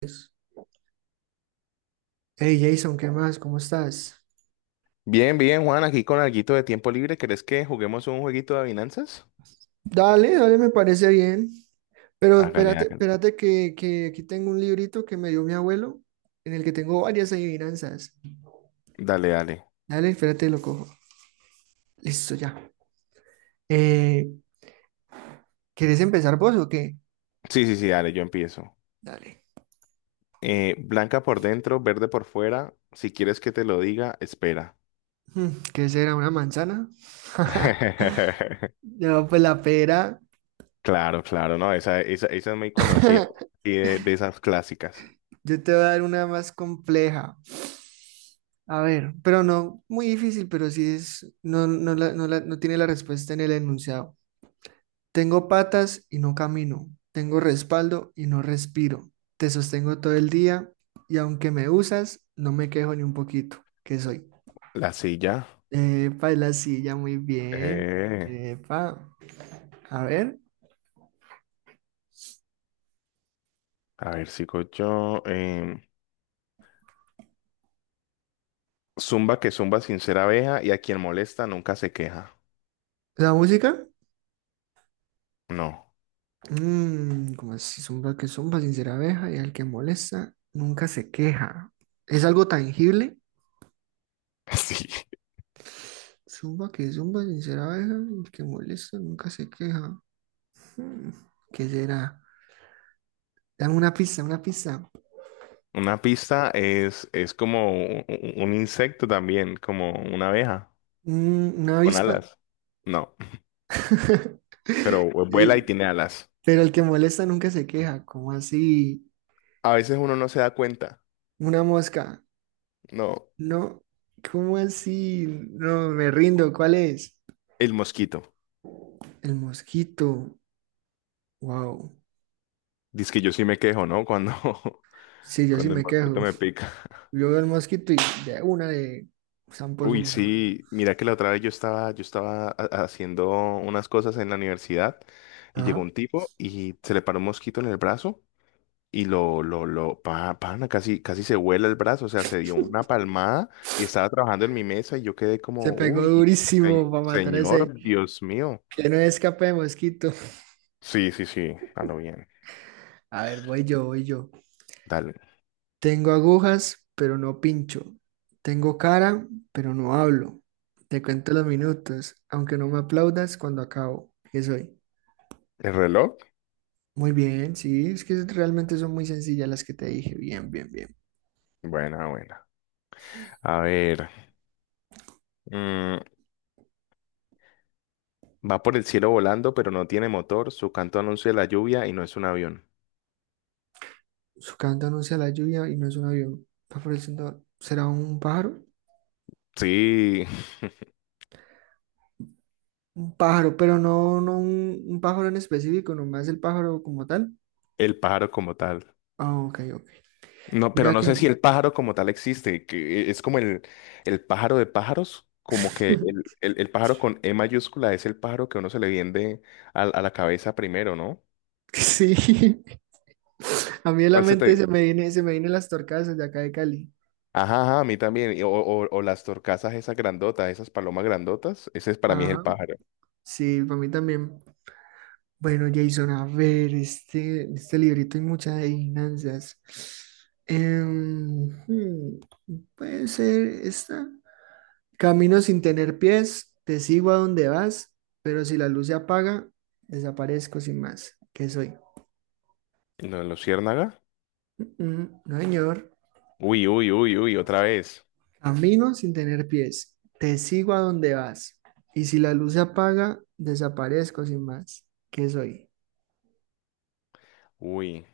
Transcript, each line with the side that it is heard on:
right: Pues, hey Jason, ¿qué más? ¿Cómo estás?
left: Bien, bien, Juan, aquí con alguito de tiempo libre. ¿Querés que juguemos un jueguito de adivinanzas?
right: Dale, dale, me parece bien. Pero
left: Hágale,
right: espérate,
left: hágale.
right: espérate que aquí tengo un librito que me dio mi abuelo, en el que tengo varias adivinanzas.
left: Dale, dale.
right: Dale, espérate, lo cojo. Listo, ya. Eh, ¿Quieres empezar vos o qué?
left: Sí, sí, sí, dale, yo empiezo.
right: Dale.
left: Blanca por dentro, verde por fuera. Si quieres que te lo diga, espera.
right: Hmm, ¿Qué será? ¿Una manzana? No, pues la pera.
left: Claro, claro, no, esa es muy conocida. Y de esas clásicas.
right: Yo te voy a dar una más compleja. A ver, pero no muy difícil, pero sí es, no, no, no tiene la respuesta en el enunciado. Tengo patas y no camino, tengo respaldo y no respiro. Te sostengo todo el día y aunque me usas, no me quejo ni un poquito. ¿Qué soy?
left: La silla.
right: Epa, y la silla, muy bien.
left: Eh,
right: Epa, a ver,
left: a ver, sigo yo. Zumba que zumba sin ser abeja y a quien molesta nunca se queja.
right: la música.
left: No.
right: Como así, zumba que zumba, sincera abeja y al que molesta nunca se queja. ¿Es algo tangible?
left: Sí.
right: Zumba que zumba, sincera abeja, y al que molesta nunca se queja. Hmm, ¿Qué será? Dame una pista, una pista.
left: Una pista es como un insecto también, como una abeja,
right: Una
left: con
right: avispa.
left: alas. No, pero vuela y
right: Eh,
left: tiene alas.
right: Pero el que molesta nunca se queja. ¿Cómo así?
left: A veces uno no se da cuenta.
right: Una mosca.
left: No,
right: No, ¿cómo así? No, me rindo. ¿Cuál es?
left: el mosquito.
right: El mosquito. Wow.
left: Dice que yo sí me quejo, ¿no? Cuando,
right: Sí, yo sí
left: cuando el
right: me
left: mosquito
right: quejo.
left: me pica.
right: Yo veo el mosquito y de una de zampo su
left: Uy,
right: mano.
left: sí, mira que la otra vez haciendo unas cosas en la universidad y llegó
right: Ajá.
left: un tipo y se le paró un mosquito en el brazo. Y lo, pana, casi, casi se vuela el brazo, o sea, se dio una palmada y estaba trabajando en mi mesa y yo quedé como,
right: Se pegó
left: uy,
right: durísimo para matar a ese.
left: señor, Dios mío.
right: Que no escape de mosquito.
left: Sí, sí, sí, a lo bien.
right: A ver, voy yo, voy yo.
left: Dale.
right: Tengo agujas, pero no pincho. Tengo cara, pero no hablo. Te cuento los minutos, aunque no me aplaudas cuando acabo. ¿Qué soy?
left: ¿El reloj?
right: Muy bien, sí, es que realmente son muy sencillas las que te dije. Bien, bien, bien.
left: Buena, buena. A ver, mm, va por el cielo volando, pero no tiene motor, su canto anuncia la lluvia y no es un avión.
right: Su canto anuncia la lluvia y no es un avión. Va floreciendo. ¿Será un pájaro?
left: Sí,
right: Un pájaro, pero no, no un pájaro en específico, nomás el pájaro como tal.
left: el pájaro como tal.
right: Ah, ok, ok.
left: No, pero
right: Mira
left: no
right: que...
left: sé si el pájaro como tal existe, que es como el pájaro de pájaros, como que el pájaro con E mayúscula es el pájaro que uno se le viene a la cabeza primero, ¿no?
right: Sí, a mí en la
left: ¿Cuál se
right: mente se
left: te...?
right: me viene, se me vienen las torcadas de acá de Cali.
left: Ajá, ajá, a mí también. Y o las torcazas esas grandotas, esas palomas grandotas, ese es, para mí es el
right: Ajá,
left: pájaro.
right: sí, para mí también. Bueno, Jason, a ver, este librito hay muchas adivinanzas. Em, hmm, Puede ser esta. Camino sin tener pies, te sigo a donde vas, pero si la luz se apaga, desaparezco sin más. ¿Qué soy?
left: ¿No, luciérnaga?
right: Mm, mm, no, señor.
left: Uy, uy, uy, uy, otra vez.
right: Camino sin tener pies, te sigo a donde vas, y si la luz se apaga, desaparezco sin más. ¿Qué soy?
left: Uy,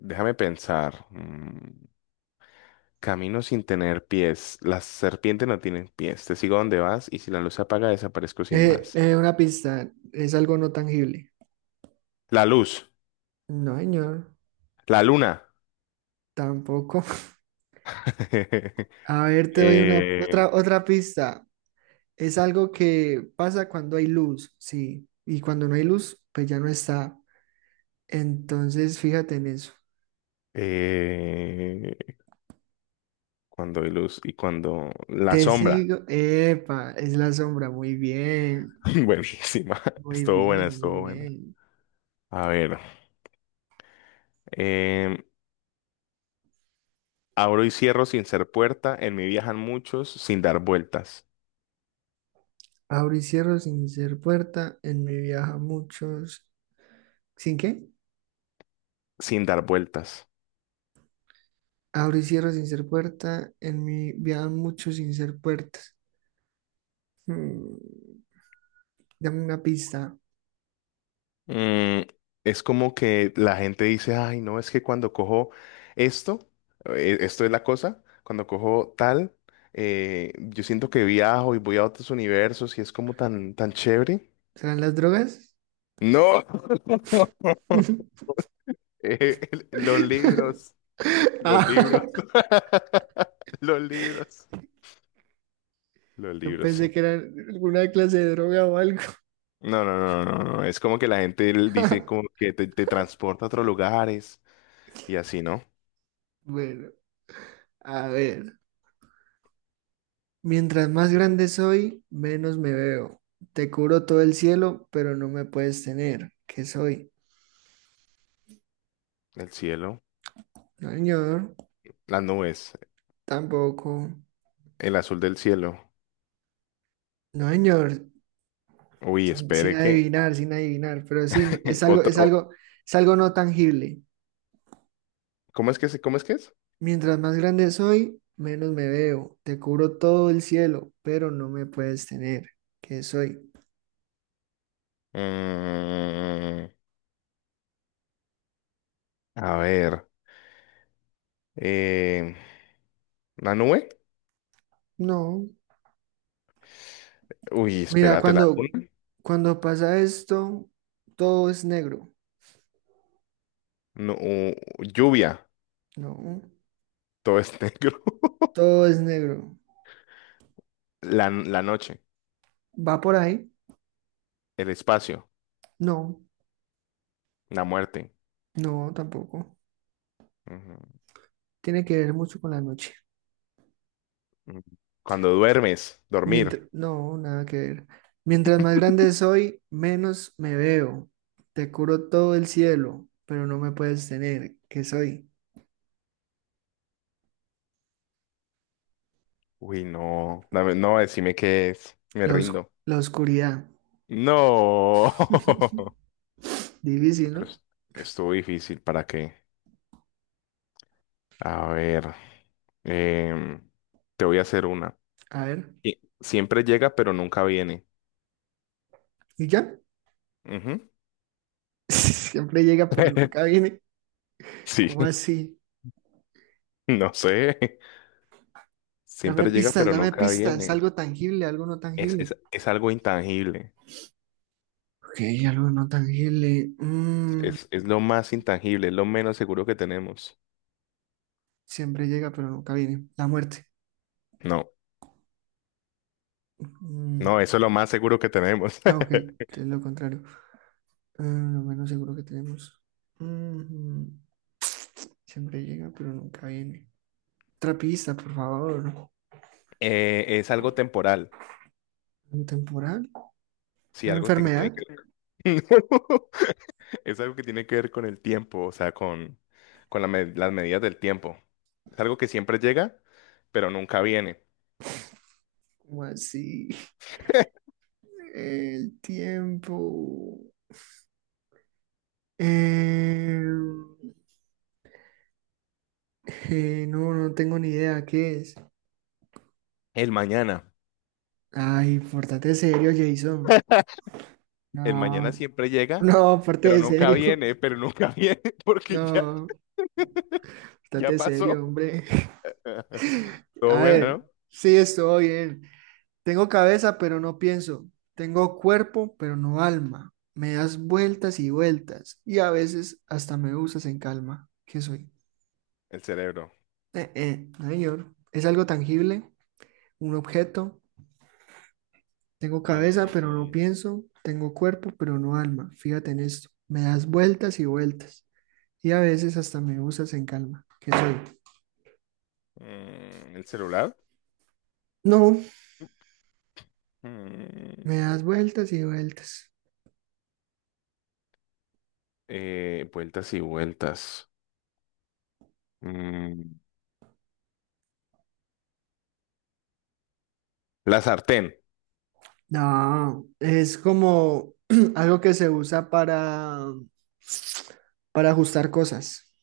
left: déjame pensar. Mm, camino sin tener pies. Las serpientes no tienen pies. Te sigo donde vas y si la luz se apaga, desaparezco sin más.
right: Una pista, es algo no tangible.
left: La luz,
right: No, señor,
left: la luna.
right: tampoco. A ver, te doy una
left: Eh,
right: otra pista. Es algo que pasa cuando hay luz, sí. Y cuando no hay luz, pues ya no está. Entonces, fíjate en eso.
left: eh, Cuando hay luz y cuando la
right: Te
left: sombra.
right: sigo. Epa, es la sombra. Muy bien.
left: Buenísima.
right: Muy
left: Estuvo buena,
right: bien, muy
left: estuvo buena.
right: bien.
left: A ver. em, Abro y cierro sin ser puerta. En mí viajan muchos sin dar vueltas.
right: Abro y cierro sin ser puerta. En mi viaja muchos. ¿Sin qué?
left: Sin dar vueltas.
right: Abro y cierro sin ser puerta. En mi viajan muchos sin ser puertas. Mm, dame una pista.
left: Mm, es como que la gente dice, ay, no, es que cuando cojo esto, esto es la cosa, cuando cojo tal, yo siento que viajo y voy a otros universos y es como tan, tan chévere.
right: ¿Serán las drogas?
left: No, Eh, los libros, los libros,
right: Ah,
left: los libros, los
right: yo
left: libros,
right: pensé
left: sí.
right: que era alguna clase de droga o algo.
left: No, no, no, no, no, es como que la gente dice como que te transporta a otros lugares y así, ¿no?
right: Bueno, a ver. Mientras más grande soy, menos me veo. Te cubro todo el cielo, pero no me puedes tener. ¿Qué soy?
left: El cielo,
right: No, señor.
left: las nubes,
right: Tampoco.
left: el azul del cielo.
right: No, señor.
left: Uy,
right: Sin
left: espere que
right: adivinar, sin adivinar. Pero sí,
left: otro.
right: es algo no tangible.
left: ¿Cómo es que cómo es que es?
right: Mientras más grande soy, menos me veo. Te cubro todo el cielo, pero no me puedes tener. ¿Qué soy?
left: Mm, a ver, eh, ¿la nube?
right: No.
left: Uy,
right: Mira,
left: espérate, la
right: cuando,
left: luna.
right: cuando pasa esto, todo es negro.
left: No, lluvia.
right: No.
left: Todo es negro.
right: Todo es negro.
left: La noche,
right: ¿Va por ahí?
left: el espacio,
right: No.
left: la muerte.
right: No, tampoco.
left: Ujú,
right: Tiene que ver mucho con la noche.
left: ujú. Cuando duermes, dormir.
right: Mientras, no, nada que ver. Mientras más grande soy, menos me veo. Te cubro todo el cielo, pero no me puedes tener. ¿Qué soy?
left: Uy, no, no, decime qué es. Me
right: La, os-
left: rindo.
right: la oscuridad.
left: No.
right: Difícil,
left: Pero
right: ¿no?
left: estuvo difícil, ¿para qué? A ver, em, te voy a hacer una.
right: A ver,
left: Y siempre llega, pero nunca viene.
right: ¿y ya?
left: Ujú.
right: Siempre llega, pero nunca viene.
left: Sí,
right: ¿Cómo así?
left: no sé. Siempre llega, pero
right: Dame
left: nunca
right: pistas,
left: viene.
right: algo tangible, algo no
left: Es,
right: tangible.
left: es, es algo intangible.
right: Ok, algo no tangible.
left: Es lo más intangible, es lo menos seguro que tenemos.
right: Siempre llega, pero nunca viene. La muerte.
left: No,
right: Mm,
left: no, eso es lo más seguro que tenemos.
right: ah, ok, es lo contrario. Lo menos seguro que tenemos. Mm, siempre llega, pero nunca viene. Otra pista, por favor.
left: Es algo temporal.
right: ¿Un temporal?
left: Sí,
right: ¿Una
left: algo que tiene que
right: enfermedad?
left: ver. Es algo que tiene que ver con el tiempo, o sea, con las medidas del tiempo. Es algo que siempre llega, pero nunca viene.
right: ¿Cómo así? El tiempo. Eh, no tengo ni idea qué es.
left: El mañana.
right: Ay, pórtate serio, Jason.
left: El mañana
right: No,
left: siempre llega,
right: no,
left: pero
right: pórtate
left: nunca
right: serio.
left: viene, pero nunca viene, porque ya,
right: No,
left: ya
right: pórtate serio,
left: pasó.
right: hombre.
left: Todo
right: A
left: bueno,
right: ver,
left: ¿no?
right: sí, estoy bien. Tengo cabeza, pero no pienso. Tengo cuerpo, pero no alma. Me das vueltas y vueltas. Y a veces hasta me usas en calma. ¿Qué soy?
left: El cerebro.
right: No, señor. ¿Es algo tangible? ¿Un objeto? Tengo cabeza, pero no
left: Mm,
right: pienso. Tengo cuerpo, pero no alma. Fíjate en esto. Me das vueltas y vueltas. Y a veces hasta me usas en calma. ¿Qué soy?
left: mm, el celular.
right: No,
left: Mm,
right: me das vueltas y vueltas.
left: vueltas y vueltas. Mm, la sartén.
right: No, es como algo que se usa para ajustar cosas.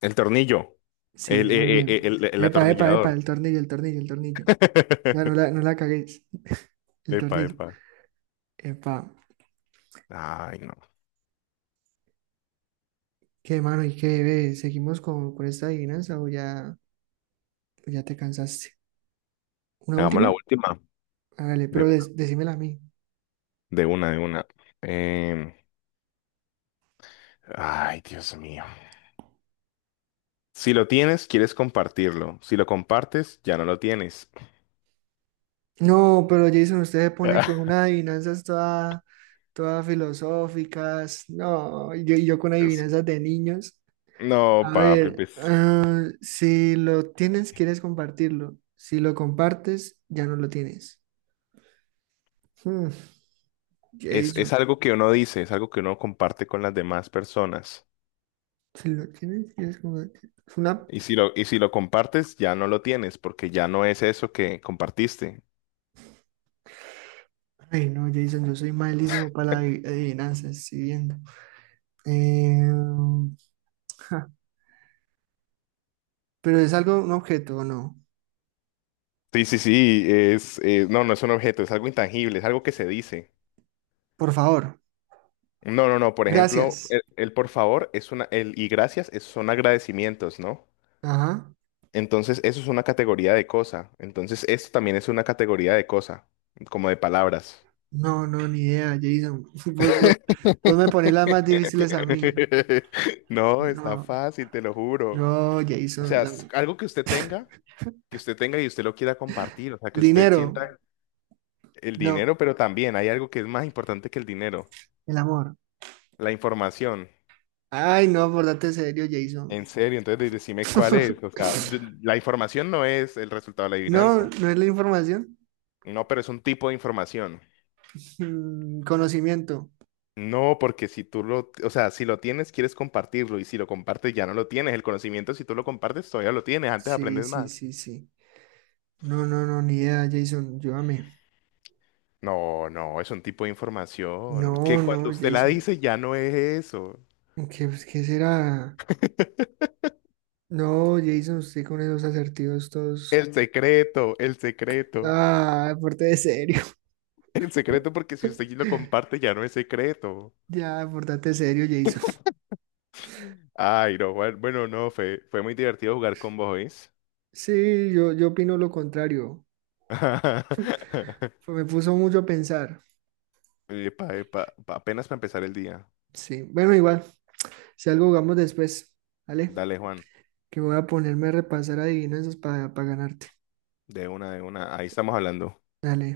left: El tornillo.
right: Sí, muy bien.
left: El
right: Epa, epa, epa,
left: atornillador.
right: el tornillo, el tornillo, el tornillo. Ya no la, no la caguéis. El
left: Epa,
right: tornillo.
left: epa.
right: Epa,
left: Ay, no.
right: qué mano y qué ve. ¿Seguimos con esta adivinanza o ya te cansaste? ¿Una
left: Hagamos la
right: última?
left: última.
right: Hágale,
left: De
right: pero
left: una,
right: decímela a mí.
left: de una. Em, ay, Dios mío. Si lo tienes, quieres compartirlo. Si lo compartes, ya no lo tienes.
right: No, pero Jason, usted se pone con
left: Ah,
right: unas adivinanzas todas toda filosóficas. No, y yo con
left: es-
right: adivinanzas de niños.
left: no,
right: A
left: papi,
right: ver,
left: pues,
right: ah, si lo tienes, quieres compartirlo. Si lo compartes, ya no lo tienes. Hmm, Jason,
left: Es algo que uno dice, es algo que uno comparte con las demás personas.
right: si lo tienes, quieres compartirlo. Es una...
left: Y si lo compartes, ya no lo tienes, porque ya no es eso que compartiste.
right: Ay, no, Jason, yo soy malísimo para las adivinanzas, si viendo. Eh, ja, pero es algo, un objeto, ¿o no?
left: Sí, sí, sí, no, no es un objeto, es algo intangible, es algo que se dice.
right: Por favor.
left: No, no, no. Por ejemplo,
right: Gracias.
left: el por favor es una, el y gracias son agradecimientos, ¿no?
right: Ajá.
left: Entonces, eso es una categoría de cosa. Entonces, esto también es una categoría de cosa, como de palabras.
right: No, no, ni idea, Jason. Vos, vos- vos me pones las más difíciles a mí.
left: No, está
right: No,
left: fácil, te lo juro.
right: no,
left: O
right: Jason.
left: sea,
right: la-
left: algo que usted tenga y usted lo quiera compartir, o sea,
right: el
left: que usted
right: dinero.
left: sienta el
right: No,
left: dinero, pero también hay algo que es más importante que el dinero,
right: el amor.
left: la información.
right: Ay, no, pórtate serio, Jason.
left: En serio, entonces decime cuál es. O sea, la información no es el resultado de la
right: No,
left: adivinanza.
right: no es la información.
left: No, pero es un tipo de información.
right: Conocimiento.
left: No, porque si tú lo, o sea, si lo tienes, quieres compartirlo y si lo compartes, ya no lo tienes. El conocimiento, si tú lo compartes, todavía lo tienes, antes
right: Sí,
left: aprendes
right: sí,
left: más.
right: sí, sí. No, no, no, ni idea, Jason. Llévame.
left: No, no, es un tipo de información
right: No,
left: que cuando
right: no,
left: usted la
right: Jason.
left: dice ya no es eso.
right: ¿Qué será? No, Jason, usted con esos asertivos todos.
left: El secreto, el secreto,
right: Ah, pórtate serio.
left: el secreto porque si usted lo comparte ya no es secreto.
right: Ya, portate serio, Jason.
left: Ay, no, Juan, bueno, no, fue muy divertido jugar con vos, ¿oís?
right: Sí, yo opino lo contrario. Me puso mucho a pensar.
left: Epa, epa, apenas para empezar el día.
right: Sí, bueno, igual, si algo jugamos después, ¿vale?
left: Dale, Juan.
right: Que voy a ponerme a repasar adivinanzas para ganarte.
left: De una, de una. Ahí estamos hablando.
right: Dale.